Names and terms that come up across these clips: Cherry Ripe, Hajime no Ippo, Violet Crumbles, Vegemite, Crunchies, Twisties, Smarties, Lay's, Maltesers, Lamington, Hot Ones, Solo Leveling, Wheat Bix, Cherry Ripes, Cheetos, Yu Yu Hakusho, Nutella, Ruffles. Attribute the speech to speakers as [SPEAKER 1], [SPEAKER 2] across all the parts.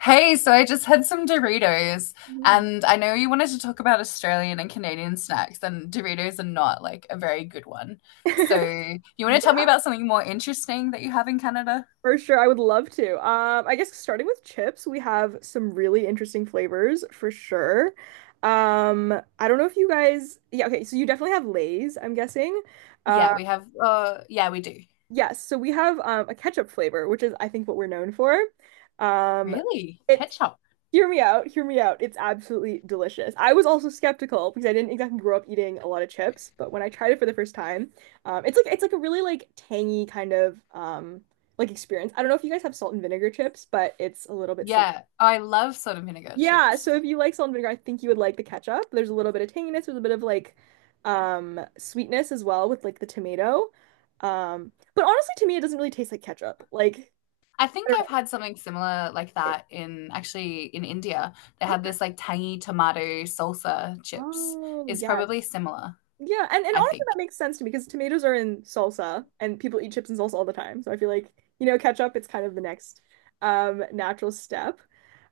[SPEAKER 1] Hey, so I just had some Doritos,
[SPEAKER 2] Mhm.
[SPEAKER 1] and I know you wanted to talk about Australian and Canadian snacks, and Doritos are not like a very good one. So, you want to tell me
[SPEAKER 2] Yeah,
[SPEAKER 1] about something more interesting that you have in Canada?
[SPEAKER 2] for sure. I would love to. I guess starting with chips, we have some really interesting flavors for sure. Um, I don't know if you guys, yeah, okay, so you definitely have Lay's, I'm guessing. Uh,
[SPEAKER 1] Yeah, we have, yeah, we do.
[SPEAKER 2] yes, so we have a ketchup flavor, which is I think what we're known for. Um,
[SPEAKER 1] Really?
[SPEAKER 2] it
[SPEAKER 1] Ketchup?
[SPEAKER 2] Hear me out, hear me out. It's absolutely delicious. I was also skeptical because I didn't exactly grow up eating a lot of chips, but when I tried it for the first time, it's like a really like tangy kind of like experience. I don't know if you guys have salt and vinegar chips, but it's a little bit similar.
[SPEAKER 1] Yeah, I love salt and vinegar
[SPEAKER 2] Yeah,
[SPEAKER 1] chips.
[SPEAKER 2] so if you like salt and vinegar, I think you would like the ketchup. There's a little bit of tanginess, there's a bit of like sweetness as well with like the tomato. But honestly to me it doesn't really taste like ketchup. Like
[SPEAKER 1] I
[SPEAKER 2] I
[SPEAKER 1] think
[SPEAKER 2] don't know.
[SPEAKER 1] I've had something similar like
[SPEAKER 2] It-
[SPEAKER 1] that in actually in India. They had
[SPEAKER 2] Okay.
[SPEAKER 1] this like tangy tomato salsa chips.
[SPEAKER 2] Oh,
[SPEAKER 1] It's
[SPEAKER 2] yes.
[SPEAKER 1] probably similar,
[SPEAKER 2] Yeah, and
[SPEAKER 1] I
[SPEAKER 2] honestly,
[SPEAKER 1] think.
[SPEAKER 2] that makes sense to me because tomatoes are in salsa and people eat chips and salsa all the time. So I feel like, ketchup, it's kind of the next natural step.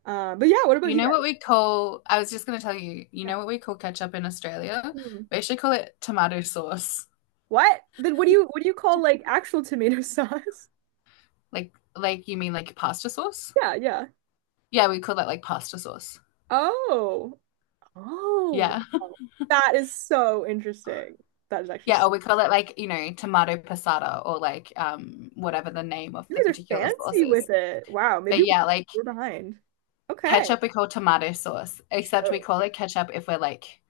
[SPEAKER 2] But yeah, what about
[SPEAKER 1] You
[SPEAKER 2] you
[SPEAKER 1] know what
[SPEAKER 2] guys?
[SPEAKER 1] we call, I was just going to tell you, you
[SPEAKER 2] Yeah.
[SPEAKER 1] know what we call ketchup in Australia?
[SPEAKER 2] Hmm.
[SPEAKER 1] We actually call it tomato sauce.
[SPEAKER 2] What? Then what do you call like actual tomato sauce?
[SPEAKER 1] Like you mean like pasta sauce?
[SPEAKER 2] Yeah, yeah.
[SPEAKER 1] Yeah, we call that like pasta sauce.
[SPEAKER 2] Oh. Oh,
[SPEAKER 1] Yeah.
[SPEAKER 2] wow. That is so interesting. That is actually
[SPEAKER 1] Yeah, or
[SPEAKER 2] s-
[SPEAKER 1] we call it like, you know, tomato passata or like whatever the name of the
[SPEAKER 2] you guys are
[SPEAKER 1] particular sauce
[SPEAKER 2] fancy with
[SPEAKER 1] is.
[SPEAKER 2] it. Wow,
[SPEAKER 1] But
[SPEAKER 2] maybe
[SPEAKER 1] yeah, like
[SPEAKER 2] we're behind. Okay.
[SPEAKER 1] ketchup we call tomato sauce, except we
[SPEAKER 2] So
[SPEAKER 1] call it ketchup if we're like,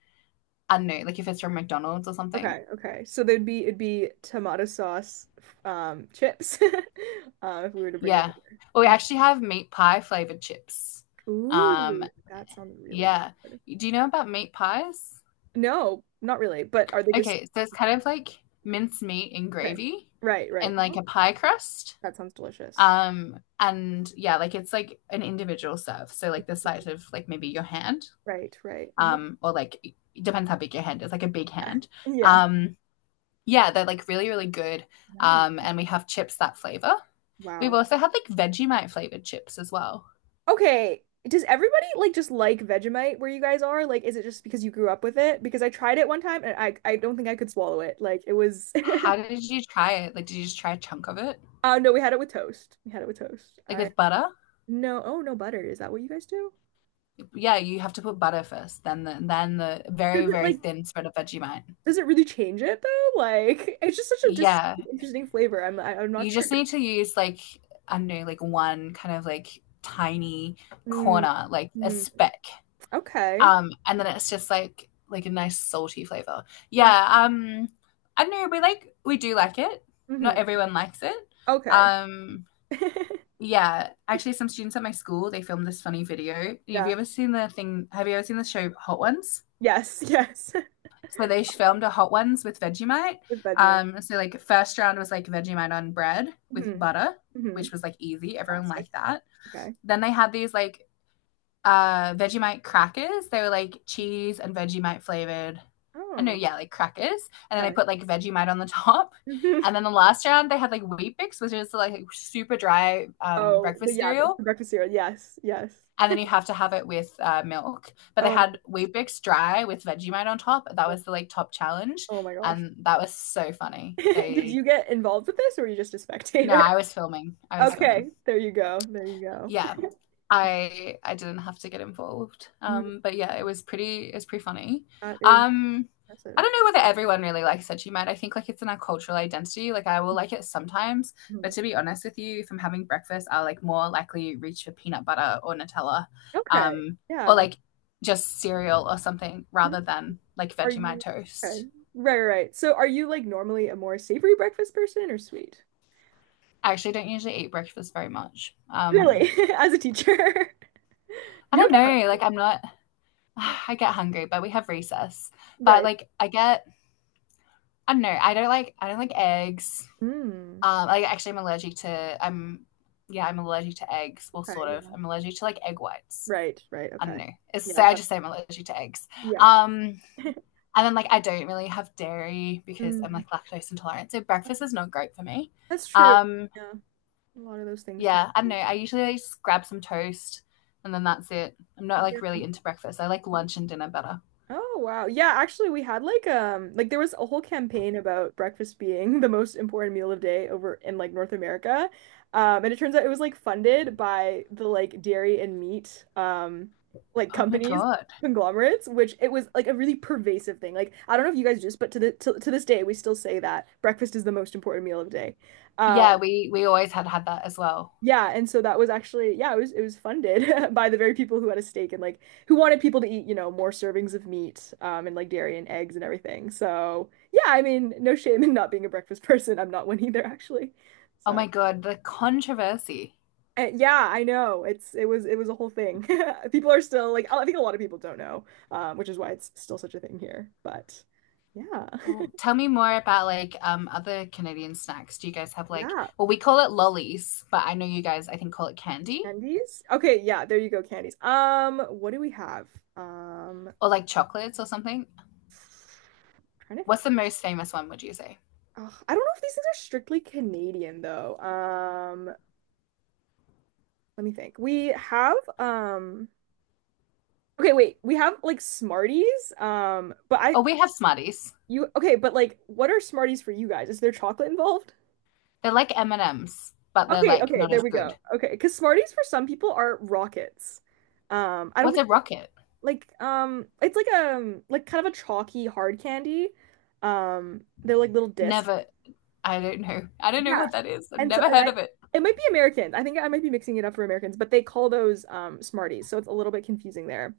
[SPEAKER 1] I don't know, like if it's from McDonald's or something.
[SPEAKER 2] Okay, okay. So there'd be it'd be tomato sauce, chips, if we were to bring it
[SPEAKER 1] Yeah. Or we
[SPEAKER 2] over.
[SPEAKER 1] actually have meat pie flavored chips. Um,
[SPEAKER 2] Ooh, that sounds really
[SPEAKER 1] Yeah.
[SPEAKER 2] good.
[SPEAKER 1] Do you know about meat pies?
[SPEAKER 2] No, not really. But are they just
[SPEAKER 1] Okay, so it's kind of like minced meat and
[SPEAKER 2] okay?
[SPEAKER 1] gravy
[SPEAKER 2] Right, right.
[SPEAKER 1] and like
[SPEAKER 2] Oh,
[SPEAKER 1] a pie crust.
[SPEAKER 2] that sounds delicious.
[SPEAKER 1] And yeah, like it's like an individual serve. So like the size of like maybe your hand,
[SPEAKER 2] Right, right. Oh,
[SPEAKER 1] or like it depends how big your hand is, like a big
[SPEAKER 2] yeah,
[SPEAKER 1] hand.
[SPEAKER 2] yeah.
[SPEAKER 1] Um, yeah, they're like really, really good.
[SPEAKER 2] No,
[SPEAKER 1] And we have chips that flavor. We've
[SPEAKER 2] wow.
[SPEAKER 1] also had like Vegemite flavored chips as well.
[SPEAKER 2] Okay. Does everybody like just like Vegemite where you guys are? Like, is it just because you grew up with it? Because I tried it one time and I don't think I could swallow it. Like, it was.
[SPEAKER 1] How did you try it? Like, did you just try a chunk of it?
[SPEAKER 2] No, we had it with toast. We had it with toast.
[SPEAKER 1] Like
[SPEAKER 2] I.
[SPEAKER 1] with butter?
[SPEAKER 2] No, oh no butter. Is that what you guys do?
[SPEAKER 1] Yeah, you have to put butter first, then the very,
[SPEAKER 2] Does it
[SPEAKER 1] very
[SPEAKER 2] like
[SPEAKER 1] thin spread of Vegemite.
[SPEAKER 2] does it really change it though? Like it's just such a dis
[SPEAKER 1] Yeah.
[SPEAKER 2] interesting flavor. I'm not
[SPEAKER 1] You
[SPEAKER 2] sure.
[SPEAKER 1] just need to use like I don't know, like one kind of like tiny
[SPEAKER 2] Mm,
[SPEAKER 1] corner, like a
[SPEAKER 2] mm,
[SPEAKER 1] speck.
[SPEAKER 2] okay.
[SPEAKER 1] And then it's just like a nice salty flavor. Yeah,
[SPEAKER 2] Mm,
[SPEAKER 1] I don't know, we like we do like it. Not
[SPEAKER 2] hmm.
[SPEAKER 1] everyone likes it.
[SPEAKER 2] Okay.
[SPEAKER 1] Um yeah, actually some students at my school, they filmed this funny video.
[SPEAKER 2] Yeah.
[SPEAKER 1] Have you ever seen the show Hot Ones?
[SPEAKER 2] Yes, yes.
[SPEAKER 1] So they filmed a hot ones with Vegemite.
[SPEAKER 2] With Vegemite.
[SPEAKER 1] So like first round was like Vegemite on bread with
[SPEAKER 2] Hmm.
[SPEAKER 1] butter,
[SPEAKER 2] Hmm.
[SPEAKER 1] which was like easy. Everyone
[SPEAKER 2] Classic.
[SPEAKER 1] liked that.
[SPEAKER 2] Okay.
[SPEAKER 1] Then they had these like Vegemite crackers. They were like cheese and Vegemite flavored. I know,
[SPEAKER 2] Oh,
[SPEAKER 1] yeah, like crackers. And then they
[SPEAKER 2] okay.
[SPEAKER 1] put like Vegemite on the top.
[SPEAKER 2] Hmm.
[SPEAKER 1] And then the last round they had like Wheat Bix, which is like super dry
[SPEAKER 2] Oh, but
[SPEAKER 1] breakfast
[SPEAKER 2] yeah, the
[SPEAKER 1] cereal
[SPEAKER 2] the breakfast cereal. Yes, yes.
[SPEAKER 1] and then you have to have it with milk. But they
[SPEAKER 2] Oh, my-
[SPEAKER 1] had wheat bix dry with Vegemite on top. That
[SPEAKER 2] God.
[SPEAKER 1] was the like top challenge,
[SPEAKER 2] Oh my gosh.
[SPEAKER 1] and that was so funny.
[SPEAKER 2] Did
[SPEAKER 1] They
[SPEAKER 2] you get involved with this or were you just a
[SPEAKER 1] no,
[SPEAKER 2] spectator?
[SPEAKER 1] I was filming. I was filming.
[SPEAKER 2] Okay, there you go. There you
[SPEAKER 1] Yeah, I didn't have to get involved.
[SPEAKER 2] go.
[SPEAKER 1] But yeah, it was pretty funny.
[SPEAKER 2] That is
[SPEAKER 1] Um, I
[SPEAKER 2] impressive.
[SPEAKER 1] don't know whether everyone really likes Veggie Mite. I think like it's in our cultural identity. Like I will like it sometimes, but
[SPEAKER 2] Mhm.
[SPEAKER 1] to be honest with you, if I'm having breakfast, I'll like more likely reach for peanut butter or Nutella,
[SPEAKER 2] Okay.
[SPEAKER 1] um, or
[SPEAKER 2] Yeah.
[SPEAKER 1] like just cereal or something
[SPEAKER 2] Mhm.
[SPEAKER 1] rather than like
[SPEAKER 2] Are
[SPEAKER 1] Vegemite
[SPEAKER 2] you
[SPEAKER 1] toast.
[SPEAKER 2] okay? Right, right, right. So are you like normally a more savory breakfast person or sweet?
[SPEAKER 1] I actually don't usually eat breakfast very much.
[SPEAKER 2] Really, as a teacher.
[SPEAKER 1] I
[SPEAKER 2] You
[SPEAKER 1] don't
[SPEAKER 2] don't get.
[SPEAKER 1] know. Like I'm not.
[SPEAKER 2] Yeah.
[SPEAKER 1] I get hungry, but we have recess. But
[SPEAKER 2] Right.
[SPEAKER 1] like I get I don't know. I don't like eggs.
[SPEAKER 2] Mm.
[SPEAKER 1] Like actually, I'm yeah I'm allergic to eggs. Well,
[SPEAKER 2] Okay,
[SPEAKER 1] sort of.
[SPEAKER 2] yeah.
[SPEAKER 1] I'm allergic to like egg whites.
[SPEAKER 2] Right, right.
[SPEAKER 1] I don't
[SPEAKER 2] Okay.
[SPEAKER 1] know. It's
[SPEAKER 2] Yeah,
[SPEAKER 1] so
[SPEAKER 2] I've
[SPEAKER 1] I
[SPEAKER 2] got.
[SPEAKER 1] just say I'm allergic to eggs.
[SPEAKER 2] Yeah.
[SPEAKER 1] Um, and then like I don't really have dairy because I'm
[SPEAKER 2] Mm.
[SPEAKER 1] like lactose intolerant. So breakfast is not great for me.
[SPEAKER 2] That's true.
[SPEAKER 1] Um,
[SPEAKER 2] Yeah. A lot of those things tend
[SPEAKER 1] yeah, I don't know.
[SPEAKER 2] to
[SPEAKER 1] I usually like, just grab some toast and then that's it. I'm
[SPEAKER 2] be.
[SPEAKER 1] not like
[SPEAKER 2] Yeah.
[SPEAKER 1] really into breakfast. I like lunch and dinner better.
[SPEAKER 2] Oh wow. Yeah, actually we had like there was a whole campaign about breakfast being the most important meal of day over in like North America. And it turns out it was like funded by the like dairy and meat like
[SPEAKER 1] Oh my
[SPEAKER 2] companies,
[SPEAKER 1] god.
[SPEAKER 2] conglomerates, which it was like a really pervasive thing. Like I don't know if you guys just but to this day we still say that breakfast is the most important meal of day. Um
[SPEAKER 1] Yeah, we always had that as well.
[SPEAKER 2] yeah, and so that was actually yeah, it was funded by the very people who had a stake and like who wanted people to eat, you know, more servings of meat and like dairy and eggs and everything. So, yeah, I mean, no shame in not being a breakfast person. I'm not one either actually.
[SPEAKER 1] Oh my
[SPEAKER 2] So,
[SPEAKER 1] god, the controversy.
[SPEAKER 2] yeah, I know. It was a whole thing. People are still like I think a lot of people don't know, which is why it's still such a thing here. But yeah.
[SPEAKER 1] Well, tell me more about like other Canadian snacks. Do you guys have like
[SPEAKER 2] Yeah,
[SPEAKER 1] well we call it lollies, but I know you guys I think call it candy
[SPEAKER 2] candies. Okay, yeah, there you go, candies. What do we have? Um,
[SPEAKER 1] or like chocolates or something.
[SPEAKER 2] trying to
[SPEAKER 1] What's the most famous one would you say?
[SPEAKER 2] Ugh, I don't know if these things are strictly Canadian though. Let me think. We have okay, wait. We have like Smarties. But I
[SPEAKER 1] Oh, we have Smarties.
[SPEAKER 2] you okay, but like what are Smarties for you guys? Is there chocolate involved?
[SPEAKER 1] They're like M&Ms, but they're
[SPEAKER 2] Okay,
[SPEAKER 1] like
[SPEAKER 2] okay,
[SPEAKER 1] not
[SPEAKER 2] there
[SPEAKER 1] as
[SPEAKER 2] we go.
[SPEAKER 1] good.
[SPEAKER 2] Okay, because Smarties for some people are rockets. I don't
[SPEAKER 1] What's
[SPEAKER 2] think
[SPEAKER 1] a rocket?
[SPEAKER 2] it's like a like kind of a chalky hard candy. They're like little discs.
[SPEAKER 1] Never I don't know. I don't know
[SPEAKER 2] Yeah,
[SPEAKER 1] what that is. I've
[SPEAKER 2] And so
[SPEAKER 1] never
[SPEAKER 2] and
[SPEAKER 1] heard
[SPEAKER 2] I,
[SPEAKER 1] of it.
[SPEAKER 2] it might be American. I think I might be mixing it up for Americans, but they call those Smarties, so it's a little bit confusing there.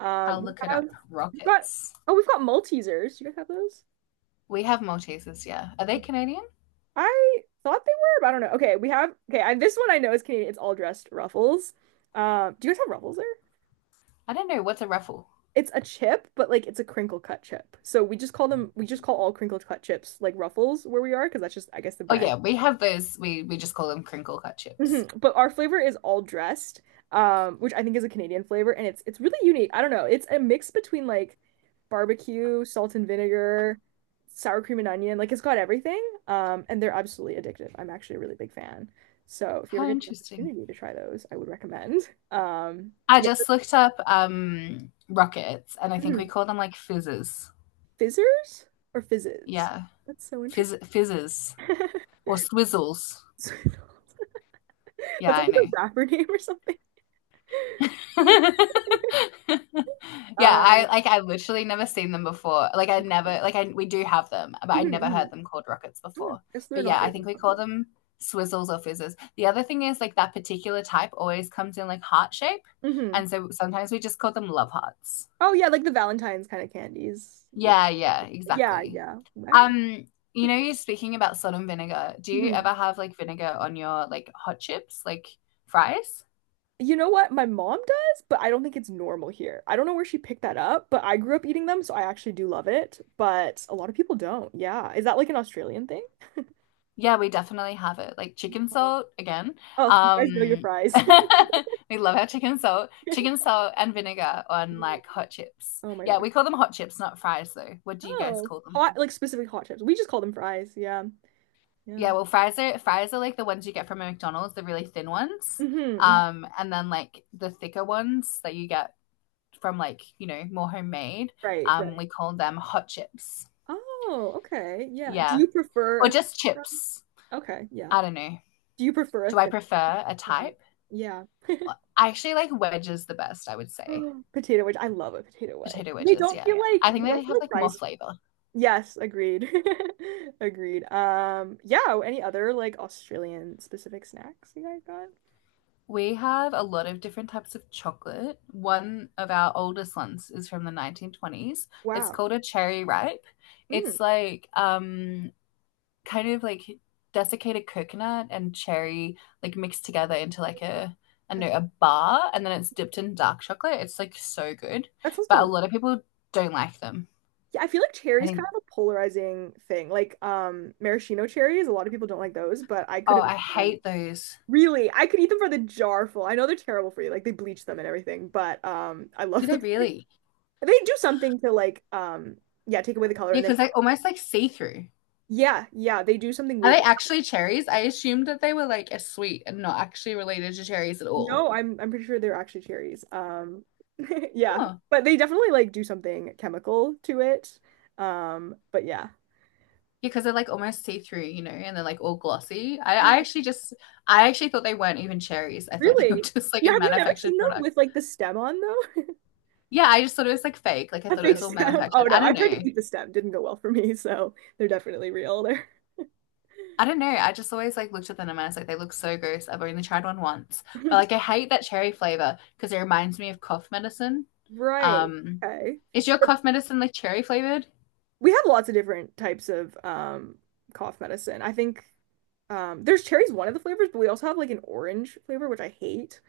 [SPEAKER 1] I'll
[SPEAKER 2] We
[SPEAKER 1] look it
[SPEAKER 2] have
[SPEAKER 1] up.
[SPEAKER 2] we've got
[SPEAKER 1] Rockets.
[SPEAKER 2] oh, we've got Maltesers. You guys have those?
[SPEAKER 1] We have Maltesers, yeah. Are they Canadian?
[SPEAKER 2] I thought they were, but I don't know. Okay, we have okay. This one I know is Canadian. It's all dressed Ruffles. Do you guys have Ruffles there?
[SPEAKER 1] I don't know. What's a ruffle?
[SPEAKER 2] It's a chip, but like it's a crinkle cut chip. So we just call them. We just call all crinkle cut chips like Ruffles where we are, because that's just I guess the
[SPEAKER 1] Oh
[SPEAKER 2] brand.
[SPEAKER 1] yeah, we have those. We just call them crinkle cut
[SPEAKER 2] Hmm.
[SPEAKER 1] chips.
[SPEAKER 2] But our flavor is all dressed, which I think is a Canadian flavor, and it's really unique. I don't know. It's a mix between like barbecue, salt and vinegar, sour cream and onion. Like it's got everything. And they're absolutely addictive. I'm actually a really big fan. So if you ever
[SPEAKER 1] How
[SPEAKER 2] get the
[SPEAKER 1] interesting.
[SPEAKER 2] opportunity to try those, I would recommend.
[SPEAKER 1] I
[SPEAKER 2] Yeah.
[SPEAKER 1] just looked up rockets, and I think we
[SPEAKER 2] Mhm.
[SPEAKER 1] call them like fizzes.
[SPEAKER 2] Fizzers or fizzes?
[SPEAKER 1] Yeah,
[SPEAKER 2] That's so interesting.
[SPEAKER 1] Fizzes or swizzles.
[SPEAKER 2] So-
[SPEAKER 1] Yeah,
[SPEAKER 2] That's like
[SPEAKER 1] I know.
[SPEAKER 2] a rapper name or something.
[SPEAKER 1] yeah,
[SPEAKER 2] Um,
[SPEAKER 1] I literally never seen them before. Like I never like I we do have them, but I never heard them called rockets
[SPEAKER 2] Hmm,
[SPEAKER 1] before.
[SPEAKER 2] guess they're
[SPEAKER 1] But
[SPEAKER 2] not
[SPEAKER 1] yeah, I
[SPEAKER 2] very
[SPEAKER 1] think we call
[SPEAKER 2] popular.
[SPEAKER 1] them swizzles or fizzes. The other thing is like that particular type always comes in like heart shape,
[SPEAKER 2] Hmm.
[SPEAKER 1] and so sometimes we just call them love hearts.
[SPEAKER 2] Oh yeah, like the Valentine's kind of candies with
[SPEAKER 1] Yeah, yeah,
[SPEAKER 2] yeah,
[SPEAKER 1] exactly.
[SPEAKER 2] yeah. I-
[SPEAKER 1] Um, you know, you're speaking about salt and vinegar. Do you
[SPEAKER 2] Mhm.
[SPEAKER 1] ever have like vinegar on your like hot chips, like fries?
[SPEAKER 2] You know what my mom does, but I don't think it's normal here. I don't know where she picked that up, but I grew up eating them, so I actually do love it. But a lot of people don't. Yeah. Is that like an Australian thing?
[SPEAKER 1] Yeah, we definitely have it. Like chicken salt again.
[SPEAKER 2] Oh, you guys know your
[SPEAKER 1] Um,
[SPEAKER 2] fries.
[SPEAKER 1] we love our chicken salt and vinegar on like hot chips.
[SPEAKER 2] Oh my
[SPEAKER 1] Yeah,
[SPEAKER 2] gosh.
[SPEAKER 1] we call them hot chips, not fries though. What do you guys
[SPEAKER 2] Oh,
[SPEAKER 1] call them?
[SPEAKER 2] hot, like specific hot chips. We just call them fries. Yeah. Yeah.
[SPEAKER 1] Yeah, well, fries are like the ones you get from a McDonald's, the really thin ones.
[SPEAKER 2] Hmm.
[SPEAKER 1] And then like the thicker ones that you get from like, you know, more homemade.
[SPEAKER 2] Right, right.
[SPEAKER 1] We call them hot chips.
[SPEAKER 2] Oh, okay. Yeah. Do
[SPEAKER 1] Yeah.
[SPEAKER 2] you prefer
[SPEAKER 1] Or just
[SPEAKER 2] a
[SPEAKER 1] chips.
[SPEAKER 2] Okay, yeah.
[SPEAKER 1] I don't know.
[SPEAKER 2] Do you prefer a
[SPEAKER 1] Do I
[SPEAKER 2] thin?
[SPEAKER 1] prefer a type?
[SPEAKER 2] Yeah.
[SPEAKER 1] I actually like wedges the best, I would say.
[SPEAKER 2] Yeah. Potato wedge. I love a potato wedge.
[SPEAKER 1] Potato
[SPEAKER 2] They
[SPEAKER 1] wedges,
[SPEAKER 2] don't
[SPEAKER 1] yeah.
[SPEAKER 2] feel
[SPEAKER 1] I think they have
[SPEAKER 2] like
[SPEAKER 1] like more
[SPEAKER 2] fries.
[SPEAKER 1] flavor.
[SPEAKER 2] Yes, agreed. Agreed. Yeah, any other like Australian specific snacks you guys got?
[SPEAKER 1] We have a lot of different types of chocolate. One of our oldest ones is from the 1920s. It's
[SPEAKER 2] Wow.
[SPEAKER 1] called a cherry ripe.
[SPEAKER 2] Mm,
[SPEAKER 1] It's like kind of like desiccated coconut and cherry like mixed together into like a I don't
[SPEAKER 2] that's
[SPEAKER 1] know a bar and then it's dipped in dark chocolate. It's like so good.
[SPEAKER 2] that sounds
[SPEAKER 1] But a
[SPEAKER 2] delicious.
[SPEAKER 1] lot of people don't like them.
[SPEAKER 2] Yeah, I feel like
[SPEAKER 1] I
[SPEAKER 2] cherries
[SPEAKER 1] think
[SPEAKER 2] kind of a polarizing thing. Like maraschino cherries, a lot of people don't like those, but I could
[SPEAKER 1] oh,
[SPEAKER 2] have
[SPEAKER 1] I
[SPEAKER 2] eaten them.
[SPEAKER 1] hate those.
[SPEAKER 2] Really, I could eat them for the jar full. I know they're terrible for you, like they bleach them and everything, but I
[SPEAKER 1] Do
[SPEAKER 2] love
[SPEAKER 1] they
[SPEAKER 2] them.
[SPEAKER 1] really?
[SPEAKER 2] They do something to like yeah, take away the color
[SPEAKER 1] Yeah,
[SPEAKER 2] and then
[SPEAKER 1] because they almost like see-through.
[SPEAKER 2] yeah, yeah, they do something
[SPEAKER 1] Are
[SPEAKER 2] weird
[SPEAKER 1] they
[SPEAKER 2] to.
[SPEAKER 1] actually cherries? I assumed that they were like a sweet and not actually related to cherries at all.
[SPEAKER 2] No, I'm pretty sure they're actually cherries. Yeah.
[SPEAKER 1] Oh.
[SPEAKER 2] But they definitely like do something chemical to it. But yeah.
[SPEAKER 1] Because they're like almost see-through, you know, and they're like all glossy.
[SPEAKER 2] Yeah,
[SPEAKER 1] I actually thought they weren't even cherries. I thought they were
[SPEAKER 2] really?
[SPEAKER 1] just like a
[SPEAKER 2] Yeah, have you never
[SPEAKER 1] manufactured
[SPEAKER 2] seen them
[SPEAKER 1] product.
[SPEAKER 2] with like the stem on though?
[SPEAKER 1] Yeah, I just thought it was like fake. Like I
[SPEAKER 2] A
[SPEAKER 1] thought it
[SPEAKER 2] fake
[SPEAKER 1] was all
[SPEAKER 2] stem? Oh
[SPEAKER 1] manufactured. I
[SPEAKER 2] no, I
[SPEAKER 1] don't
[SPEAKER 2] tried to
[SPEAKER 1] know.
[SPEAKER 2] eat the stem, didn't go well for me, so they're definitely real. They're
[SPEAKER 1] I don't know. I just always like looked at them and I was like, they look so gross. I've only tried one once. But like I hate that cherry flavor because it reminds me of cough medicine.
[SPEAKER 2] right.
[SPEAKER 1] Um,
[SPEAKER 2] Okay.
[SPEAKER 1] is your cough medicine like cherry flavored?
[SPEAKER 2] We have lots of different types of cough medicine. I think there's cherry's one of the flavors, but we also have like an orange flavor, which I hate.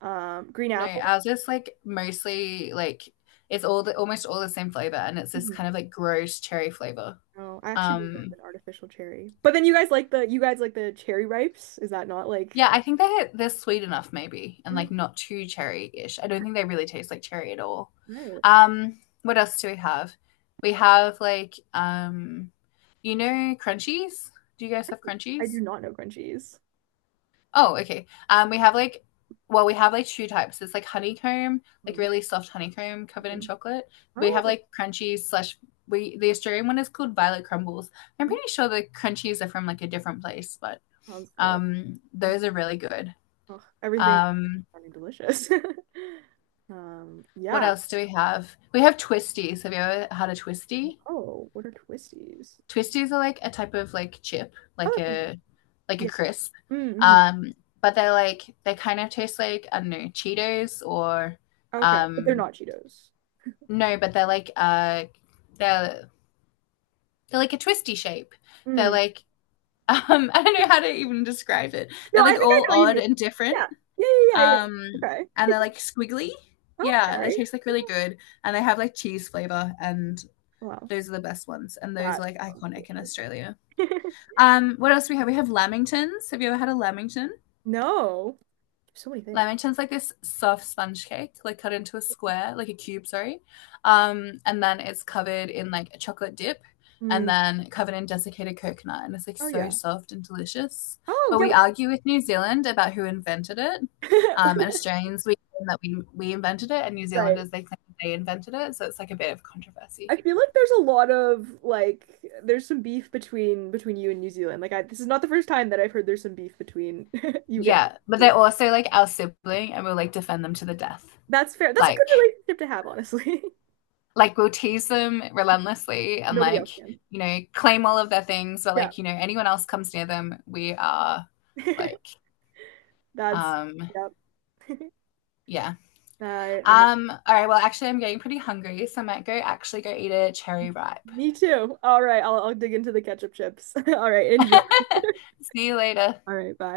[SPEAKER 2] Green
[SPEAKER 1] No,
[SPEAKER 2] apple.
[SPEAKER 1] ours is like mostly like it's all the almost all the same flavor and it's this
[SPEAKER 2] Mhm.
[SPEAKER 1] kind of like gross cherry flavor.
[SPEAKER 2] No, I actually do love
[SPEAKER 1] Um,
[SPEAKER 2] an artificial cherry. But then you guys like the cherry ripes? Is that not
[SPEAKER 1] Yeah,
[SPEAKER 2] like.
[SPEAKER 1] I think they're sweet enough maybe and like
[SPEAKER 2] Mm,
[SPEAKER 1] not too cherry-ish. I don't
[SPEAKER 2] okay,
[SPEAKER 1] think they really taste like cherry at all.
[SPEAKER 2] right.
[SPEAKER 1] What else do we have? We have like you know crunchies? Do you guys have
[SPEAKER 2] I do
[SPEAKER 1] crunchies?
[SPEAKER 2] not know crunchies.
[SPEAKER 1] Oh, okay. We have like well, we have like two types. It's like honeycomb, like
[SPEAKER 2] Mm,
[SPEAKER 1] really soft honeycomb covered in
[SPEAKER 2] mm.
[SPEAKER 1] chocolate. We have
[SPEAKER 2] Oh,
[SPEAKER 1] like crunchies slash we the Australian one is called Violet Crumbles. I'm
[SPEAKER 2] well,
[SPEAKER 1] pretty sure the crunchies are from like a different place, but
[SPEAKER 2] sounds good. Oh,
[SPEAKER 1] those are really good.
[SPEAKER 2] ugh, everything
[SPEAKER 1] Um
[SPEAKER 2] sounding delicious.
[SPEAKER 1] What
[SPEAKER 2] Yeah.
[SPEAKER 1] else do we have? We have twisties. Have you ever had a twisty?
[SPEAKER 2] Oh, what are twisties?
[SPEAKER 1] Twisties are like a type of like chip,
[SPEAKER 2] Oh, that sounds good.
[SPEAKER 1] like a
[SPEAKER 2] Yeah.
[SPEAKER 1] crisp.
[SPEAKER 2] Mm-hmm.
[SPEAKER 1] Um, but they're like they kind of taste like I don't know Cheetos or
[SPEAKER 2] Okay, but they're
[SPEAKER 1] um,
[SPEAKER 2] not Cheetos.
[SPEAKER 1] no, but they're like they're they're like a twisty shape. They're
[SPEAKER 2] Mm.
[SPEAKER 1] like I don't know how to even describe it.
[SPEAKER 2] No,
[SPEAKER 1] They're
[SPEAKER 2] I
[SPEAKER 1] like
[SPEAKER 2] think I
[SPEAKER 1] all
[SPEAKER 2] know what you
[SPEAKER 1] odd
[SPEAKER 2] mean.
[SPEAKER 1] and different,
[SPEAKER 2] Yeah. Yeah,
[SPEAKER 1] um,
[SPEAKER 2] yeah, Okay.
[SPEAKER 1] and they're like squiggly. Yeah, they
[SPEAKER 2] Okay.
[SPEAKER 1] taste like really good, and they have like cheese flavor and
[SPEAKER 2] Wow.
[SPEAKER 1] those are the best ones, and those are
[SPEAKER 2] That
[SPEAKER 1] like
[SPEAKER 2] sounds
[SPEAKER 1] iconic in
[SPEAKER 2] delicious.
[SPEAKER 1] Australia. What else do we have? We have lamingtons. Have you ever had a lamington?
[SPEAKER 2] No. There's so many things.
[SPEAKER 1] Lamington's like this soft sponge cake, like cut into a square, like a cube, sorry. And then it's covered in like a chocolate dip and
[SPEAKER 2] Mm.
[SPEAKER 1] then covered in desiccated coconut. And it's like
[SPEAKER 2] Oh
[SPEAKER 1] so
[SPEAKER 2] yeah.
[SPEAKER 1] soft and delicious.
[SPEAKER 2] Oh
[SPEAKER 1] But
[SPEAKER 2] yeah.
[SPEAKER 1] we argue with New Zealand about who invented it.
[SPEAKER 2] We-
[SPEAKER 1] And Australians, we claim that we invented it, and New
[SPEAKER 2] Right.
[SPEAKER 1] Zealanders, they claim they invented it. So it's like a bit of controversy.
[SPEAKER 2] I feel like there's a lot of like there's some beef between you and New Zealand. This is not the first time that I've heard there's some beef between you guys.
[SPEAKER 1] Yeah, but they're also like our sibling and we'll like defend them to the death.
[SPEAKER 2] That's fair. That's a good
[SPEAKER 1] Like
[SPEAKER 2] relationship to have, honestly.
[SPEAKER 1] like we'll tease them relentlessly and
[SPEAKER 2] Nobody
[SPEAKER 1] like,
[SPEAKER 2] else can.
[SPEAKER 1] you know, claim all of their things, but
[SPEAKER 2] Yeah.
[SPEAKER 1] like, you know, anyone else comes near them, we are like
[SPEAKER 2] That's
[SPEAKER 1] um
[SPEAKER 2] yeah.
[SPEAKER 1] yeah.
[SPEAKER 2] I know.
[SPEAKER 1] All right, well actually I'm getting pretty hungry, so I might go actually go eat a cherry ripe.
[SPEAKER 2] Me too. All right, I'll dig into the ketchup chips. All right, enjoy.
[SPEAKER 1] See you later.
[SPEAKER 2] All right, bye.